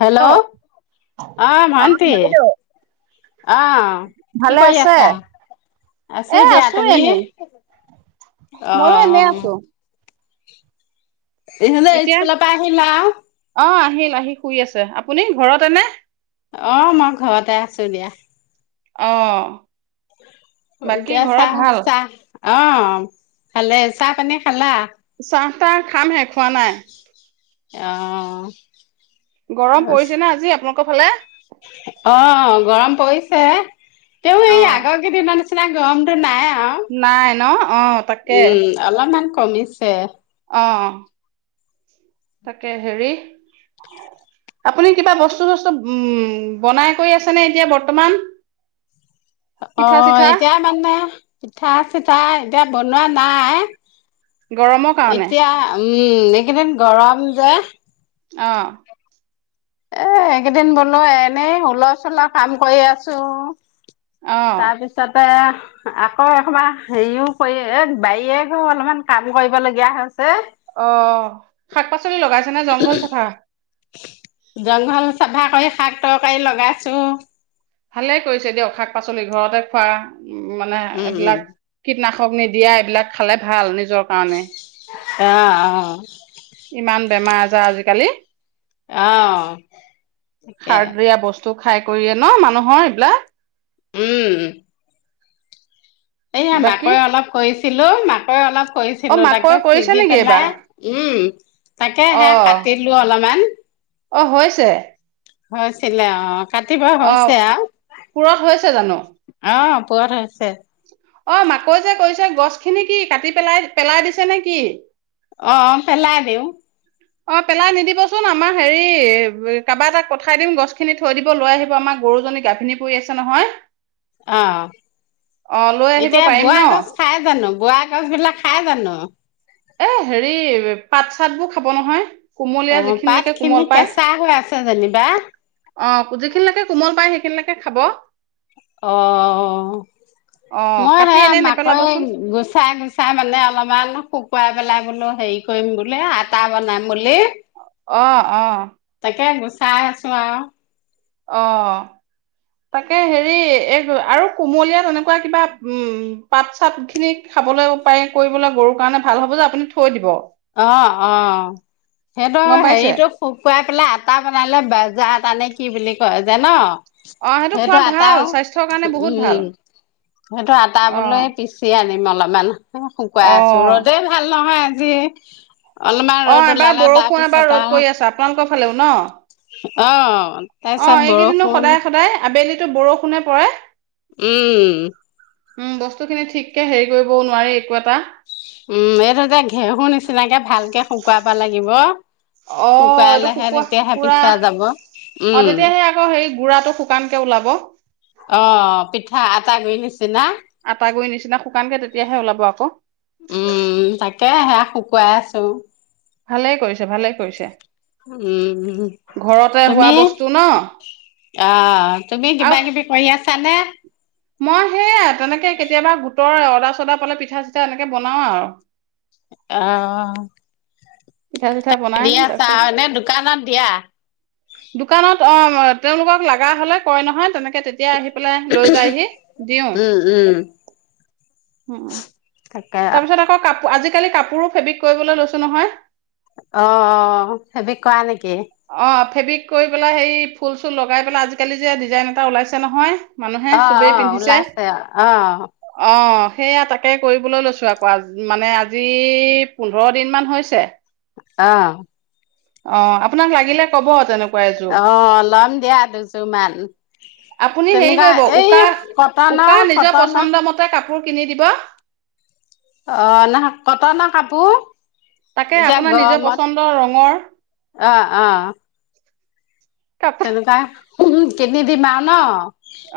Hello আহ hello অ ভন্টি বাইদেউ আহ কি ভালে কৰি আছে আছা আছো দিয়া তুমি অ ময়ো এনে আছো এ স্কুলৰ পৰা আহি মই লাগি পৰি আছোঁ আপুনি ঘৰততে নে অ মই ঘৰতে আছো দিয়া আহ এতিয়া চাহ চাহ অঁ ভালে চাহ পানী খালা চাহ তাহ খাম হেহ খোৱা নাই অঁ গৰম পৰিছে না আজি আপোনা ক' ফালে অঁ গৰম পৰিছে তেওঁ অ এই আগৰ কেইদিন মান ইফা গম দিন নাই আৰু নাই ন অ তাকে উম আমাৰ কমিছে অঁ তাকে হেৰি আপুনি কিবা বস্তু চস্তু উম বনাই কৰি আছেনে এতিয়া বৰ্তমান পিঠা অঁ চিঠা এতিয়া মানে পিঠা চিঠা এতিয়া বৰ্তমান শোৱা নাই গৰমৰ কাৰণে এতিয়া উম এইকেইদিন গৰম যে অঁহহ এ এইকেইদিন বোলো এনেই উলৰ চুলৰ কাম কৰি আছো অ তাৰ পিছতে আকৌ এবাৰ হেৰিও কৰি বাৰীত অলপমান কাম কৰিব লগগীয়া হৈছে অঁ শাক -পাচলি লগাইছে নে জংঘল চাফা জংঘল চাফা কৰি শাক তৰকাৰী লগাইছো ভালে কৰিছে দিয়ক শাক পাচলি ঘৰতে খোৱা উম মানে উম উম এইবিলাক কীটনাশক ঔষধ নিদিয়া এইবিলাক খালে ভাল নিজৰ কাৰণে অঁ অঁ অঁ ইমান বেমাৰ আজাৰ আজিকালি অঁ তাকে টো খাই কৰিয়ে ন মানুহৰ এইবিলাক উম এইয়া বাকী মাকৈ অলপ কৈছে ছিলোঁ মাকৈ অলপ অ কৈছিলো তাকে মাকৈ কৰিছে ছিগি নেকি পেলাই এইবাৰ উম তাকে সে অ কাটিলো অলপমান অ হৈছে হৈছিলে অঁ অঁ অ পুৰঠ হৈছে জানো পুৰঠ হৈছে অ মাকৈ যে কৈছে গছ খিনি কি কাটি পেলাই পেলাই দিছে নে কি অ পেলাই দেওঁ অ পেলাই নিদিবচোন আমাৰ হেৰি কাৰোবাৰ এটাক পঠাই দিম গছ খিনি থৈ দিব লৈ আহিব আমাৰ গৰুজনী গাভিনী পৰি আছে নহয় অ অ লৈ আহিব এতিয়া পাৰিম ন বোৱাগছ খাই জানো বোৱা গছ বিলাক খাই জানো এ হেৰি পাত চাত বোৰ খাব নহয় কোমলীয়া অ', পাত যিখিনিলৈকে খিনি কোমল পায় কেঁচা হৈ আছে যেনিবা অ যিখিনিলৈকে কোমল পায় সেইখিনিলকে খাব অ অ মই সে কাটি এনে মাকৈ নেপেলাবচোন গুচাই গুচাই মানে অলপমান শুকুৱাই পেলাই বোলো হেৰি কৰিম বোলে আটা বনাম বুলি অহ অহ তে গুচাই আছো আৰু অ তাকে হেৰি এই আৰু কুমলীয়া তেনেকুৱা কিবা উম পাত চাত খিনি খাবলৈ পায় কৰিবলৈ গৰুৰ কাৰণে ভাল হব যে আপুনি থৈ দিব অ অ গম সিহতৰ পাইছে হেৰিটোক শুকুৱাই পেলাই আটা বনালে বজাৰ তানে কি বুলি কয় যে ন অ খোৱা সেইটো ভাল আটাও স্বাস্থ্যৰ কাৰণে বহুত ভাল উম সেইটো আটা অ বোলে পিচি আন মলামাল অ শুকুৱাই আছো ৰ'দে ভাল নহয় যে [unintelligible] অ এবাৰ বৰষুণ এবাৰ পিছত ৰ'দ আৰু কৰি আছে আপোনালোকৰ ফালেও ন অ অ তাৰপিছত এইকেইদিনো বৰষুণ সদায় সদায় আবেলি এইটো বৰষুণে পৰে উম উম বস্তু খিনি ঠিককে হেৰি কৰিবও নোৱাৰি একো এটা উম এইটোত ঘেঁহুৰ নিচিনাকে ভালকে শুকুৱাব লাগিব অ এইটো শুকুৱালেহে শুক তেতিয়াহে পোৰা পিছা যাব অ উম তেতিয়া সে আকৌ হে গুড়াটো শুকানকে ওলাব [unintelligible] অ পিঠা আটা ঘুৰি়ছ আটা গুৰি নিচিনা শুকানকে তেতিয়াহে ওলাব আকৌ তাকেহে শুকুৱাই আছোঁ ভালে কৰিছে ভালে কৰিছে উম ঘৰতে হোৱা তুমি বস্তু ন অ তুমি আৰু কিবা কিবি কৰি আছা আছানে মই সেয়া তেনেকে কেতিয়াবা গোটৰ অদা চদা পালে পিঠা চিঠা এনেকে বনাও আৰু আহ পিঠা চিঠা বনাই দি আছা এনে দোকানত দিয়া। তাৰপিছত দোকানত অ তেওঁলোকক লগা হ'লে কয় নহয় তেনেক তেতিয়া আহি পেলাই লৈ যায় হি দিও উম তাকে তাৰপিছত আকৌ আজিকালি কাপোৰো ফেব্ৰিক কৰিবলৈ লৈছো নহয় অ ফেবিক কোৱা নেকি অ ফেবিক কৰি পেলাই হেৰি ফুল চুল লগাই পেলাই আজিকালি যে ডিজাইন এটা ওলাইছে নহয় মানুহে অ চবেই অ পিন্ধিছে উওলাইছে অ অ', সেয়া তাকে কৰিবলৈ লৈছো আকৌ আ মানে আজি পোন্ধৰ দিন মান হৈছে আহ অ আপোনাক লাগিলে কব তেনেকুৱা এযোৰ। অ লপ দিয়া দুযুমান আপুনি হেৰি কৰিব উকা কটনৰ উকা নিজৰ কটনৰ পচন্দ মতে কাপোৰ কিনি দিবা অ ন কটনৰ কাপোৰ তাকে এতিয়া আপোনাৰ নিজৰ গৰমত পচন্দৰ ৰঙৰ অ অ কাপোৰ তেনে কাই উম কিনি দিম আৰু ন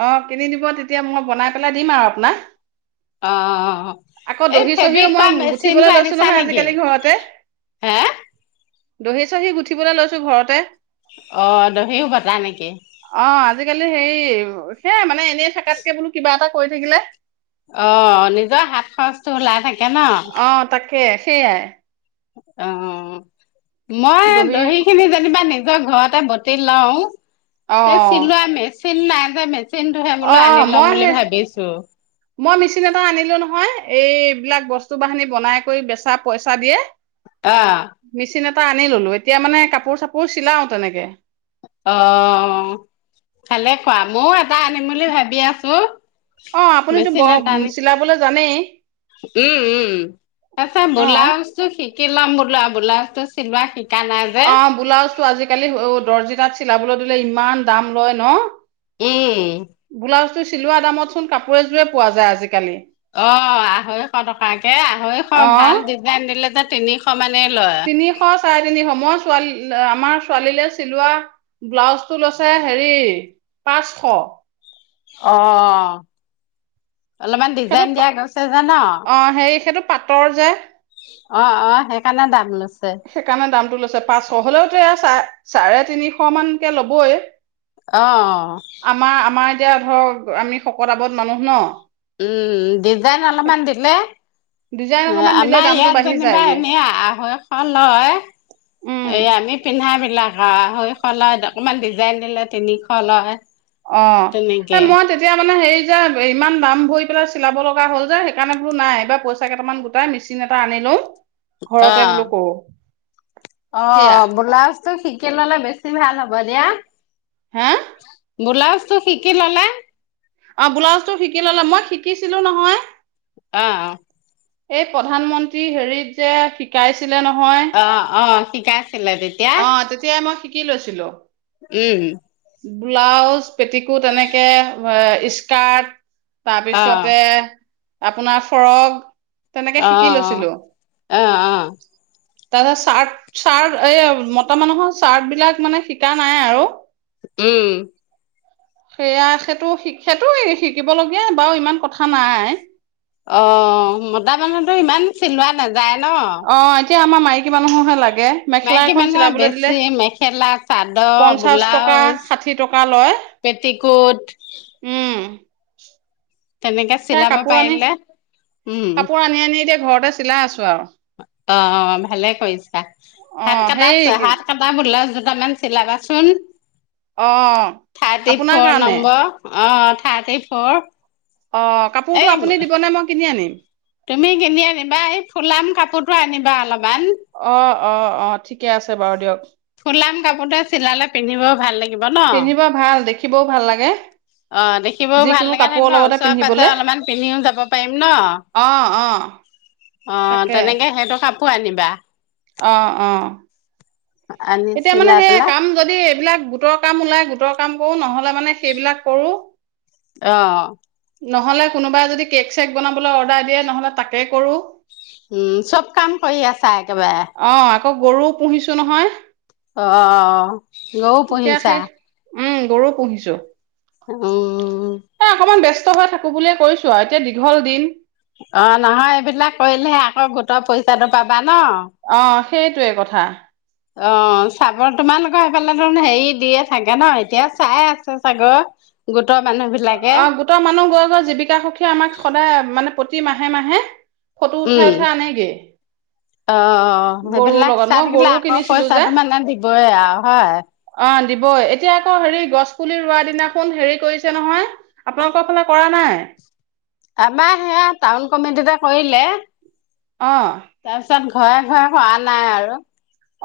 অ কিনি দিব তেতিয়া মই বনাই পেলাই দিম আৰু আপোনাক অ আকৌ এই দহি চহিও ফেব্ৰিক কৰা মই গুঠিবলৈ মেচিনটো লৈছো আনিছা নহয় নেকি আজিকালি ঘৰতে হে দহি চহি গুঠিবলৈ লৈছো ঘৰতে অ দহিও বতা নেকি? অ আজিকালি সেই সেয়া মানে এনে থাকাতকে বোৰ কিবা এটা কৈ থাকিলে অ নিজৰ হাত খচটো ওলাই থাকে ন? অ তাকে সেইয়াই অ মই দহি খিনি যেনিবা দিম মই ঘৰতে বটি লওঁ অ এ চিলোৱা মেজ [unintelligible] অ মই সেই মই মেচিন এটা আনিলো নহয় এইবিলাক বস্তু বাহনি বনাই কৰি বেচা পইচা দিয়ে আহ চিন এটা আনি ললো এতিয়া মানে কাপোৰ চাপোৰ চিলাও তেনেকে অ ভালে খোৱা মই টা আনিম বুলি ভাবি আছো অ আপুনিতো মেচিন এটা ব আনিম চিলাবলৈ জানেই উম উম তাৰছত অ ব্লাউজ টো কি শ লাম বোলাবা ব্লাউজতো চিলোৱা শি অ ব্লাউজ টো আজিকালি দৰ্জি তাত চিলাবলৈ দিলে ইমান দাম লয় ন উম ব্লাউজটো চিলোৱা দামত চোন কাপোৰ এযোৰে পোৱা যায় আজিকালি অ আঢ়ৈশ টকাকে আঢ়ৈশ ভাল অ ডিজাইন দিলে যে তিনিশ মান তিনিশ চাৰে তিনিশ মই ছোৱালী আমাৰ ছোৱালীলৈ চিলোৱা ব্লাউজ টো লৈছে হেৰি পাঁচশ অ অলপমান ডিজাইন সেইটো দিয়া গৈছে যে ন অ সেই সেইটো পাটৰ যে অ অ সেইকাৰণে দাম লৈছে সেইকাৰণে দামটো লৈছে পাঁচশ হলেও তেয়া চাই চাৰে তিনিশ মানকে লবই আহ আমাৰ আমাৰ এতিয়া ধৰক আমি শকত আৱত মানুহ ন উম দিজাইন অলপমান দিলে ডিজাইন অকমান দিলে আমাৰ দামটো ইয়াত বাঢ়ি যেনিবা যায়গে এনে আঢ়ৈশ লয় উম এই আমি পিন্ধা বিলাক আঢ়ৈশ লয় অকমান ডিজাইন দিলে তিনিশ লয় অ এ তেনেকে মই তেতিয়া মানে হেৰি যে ইমান দাম ভৰি পেলাই চিলাব লগা হ'ল যে সেইকাৰণে বোলো নাই এইবাৰ পইচা কেইটামান গোটাই মেচিন এটা আনি লও অ ঘৰত এ বোলো কৰো অ সেয়া বোলাছ ত শিকি ললে বেছি ভাল হ'ব দিয়া হে বোলাছ শিকি ললে অ ব্লাউজটো শিকি ললে মই শিকিছিলো নহয় অ এই প্ৰধানমন্ত্ৰী হেৰিত যে শিকাইছে ছিলে নহয় শিকা অ তেতিয়াই মই শি কি লৈছিলো উম ব্লাউজ পেটিকোত এনেকে স্কাৰ্ট অ তাৰপিছতে আপোনাৰ ফৰগ আহ অ আহ আহ তাতে চাৰ্ট চাৰ্ট এ মতা মানুহৰ চাৰ্ট বিলাক মানে শিকা নাই আৰু উম সেয়া সেইটো শিক্ষাটো শিকিবলগীয়া বাৰু ইমান কথা নাই অ মতা মানুহটো ইমান চিলোৱা নেযায় যায় ন এয়ামাৰ মাইকী মানুহৰ হে লাগে মেখেলা মাইকী এখন মানুহৰ চিলাবলৈ দিলে বেছি মেখেলা চাদৰ পঞ্চাশ টকা ব্লাউজ ষাঠি টকা লয় পেটিকোট উম তেনেকে সেই চিলাব কাপোৰ আনি পাৰিলে উম কাপোৰ আনি আনি এতিয়া ঘৰতে চিলাই আছো আৰু অ ভালে কৰিছা অ হাত কটা সেই হাত কটা বলা মান চিলাবাচোন অ থাৰ্টি আপোনাৰ ফ'ৰ কাৰণে নম্বৰ অ থাৰ্টি ফৰ অ এই কাপোৰতটো আপুনি দিবনেে মই কিনি আনিম তুমি কিনি আনিবা এই ফুলাম কাপোৰটো আনিবা অলপমান অ অ অ ঠিকে আছে বাৰু দিয়ক খুলাম কাপোৰতে চিলালে পিন্ধিবও ভাল লাগিব ন পিন্ধিবও ভাল লাগে অ দেখিবও ভাল যিকোনো লাগে নে ন কাপোৰৰ লগতে ওচৰে পাজৰে পিন্ধিবলে অলপমান পিন্ধিও যাব পাৰিম ন অ অ অ তেনেকে সেইটো খাপ কো আনিবা আহ আহ আনি এতিয়া মানে চিলাই সেই পেলাই কাম যদি এইবিলাক গোটৰ কাম ওলাই গোটৰ কাম কৰো নহলে মানে সেইবিলাক কৰো আহ নহলে কোনোবাই যদি কেক চেক বনাবলৈ অৰ্ডাৰ দিয়ে নহ'লে তাকে কৰো উম চব কাম কৰি আছা একেবাৰে অ' আকৌ গৰুও পুহিছো নহয় অ গৰু এতিয়া পুহিছা সেই উম গৰু পুহিছো উম এ অকমান ব্যস্ত হৈ থাকো বুলিয়ে কৈছো আৰু এতিয়া দীঘল দিন অ নহয় এইবিলাক কৰিলেহে আকৌ গোটৰ পইচাঁটো পাবা ন অ' সেইটোৱে কথা অ চাবৰ তোমালোকৰ সেইফালে ধ হেৰি দিয়ে থাকে ন এতিয়া চাই আছে চাগৰ গোট অ গোটৰ মানুহ গৈ গৈ জীৱিকা সখীয়ে আমাক সদায় মানে পঠি মাহে মাহে ফটো উঠাই উম উঠাই আনেগে অ গৰুৰ সেইবিলাক লগত চাই মই থাকিলে গৰু আকৌ কিনিছিলো যে পইচাটো মানে দিবই আৰু হয় অ' দিবই এতিয়া আকৌ হেৰি গছ পুলি ৰোৱা দিনাখন হেৰি কৰিছে নহয় আপোনালোকৰ ফালে কৰা নাই আমাৰ সেয়া টাউন কমিটিতে কৰিলে অ'। তাৰ পিছত ঘৰে ঘৰে হোৱা নাই আৰু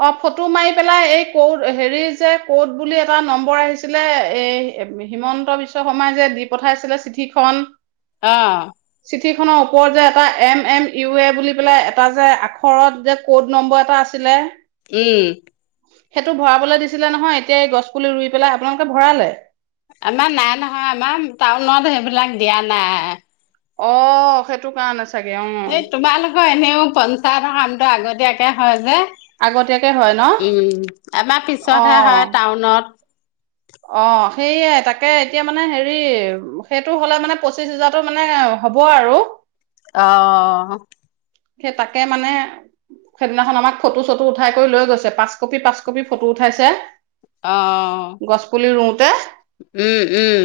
অ ফটো মাৰি পেলাই এই কত হেৰি যে কত বুলি এটা নম্বৰ আহিছিলে এই হিমন্ত বিশ্ব শৰ্মাই যে দি পঠাইছিলে চিঠিখন অ চিঠিখনৰ ওপৰত যে এটা এম এম ইউ এ বুলি পেলাই এটা যে আখৰত যে ক'ড নম্বৰ এটা আছিলে উ সেইটো ভৰাবলৈ দিছিলে নহয় এতিয়া এই গছ পুলি ৰুই পেলাই আপোনালোকে ভৰালে আমাৰ নাই নহয় আমাৰ টাউনত সেইবিলাক দিয়া নাই অ সেইটো কাৰণ আছে এই তোমালোকৰ এনেও পঞ্চায়তৰ কামটো আগতীয়াকে হয় আগতীয়াকে হয় ন যে উম আমাৰ অ পিছতহে হয় টাউনত অ সেইয়ে তাকে এতিয়া মানে হেৰি সেইটো হলে মানে পঁচিশ হোজাৰত মানে হব আৰু আহ সেই তাকে মানে সেইদিনাখন আমাক ফটো চটো উঠাই কৰি লৈ গৈছে পাঁচ কপি পাঁচ কপি ফটো উঠাইছে আহ গছ পুলি ৰুওঁতে উম উম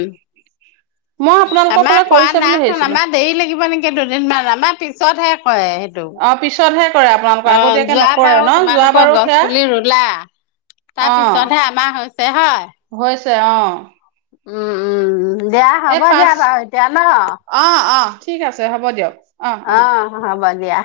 মই আপোনালোকৰ আমাৰ ফালে কোৱা কৰিছে বুলি নাইচোন ভাবিছিলো আমাৰ দেৰি লাগিব নেকি দুদিনমান আমাৰ পিছতহে হয় সেইটো অ পিছতহে কৰে আপোনালোকৰ অ আগতীয়াকে যোৱ নকৰে বাৰু ন যোৱা তোমালোকৰ বাৰু গছ সেয়া পুলি ৰুলা অ তাৰপিছতহে আমাৰ দেহাই হৈছে অ উম উম উ দিয়া এই হ'ব পাঁচ দিয়া বাৰু এতিয়া ন অ অ ঠিক আছে হ'ব দিয়ক অ হব দিয়া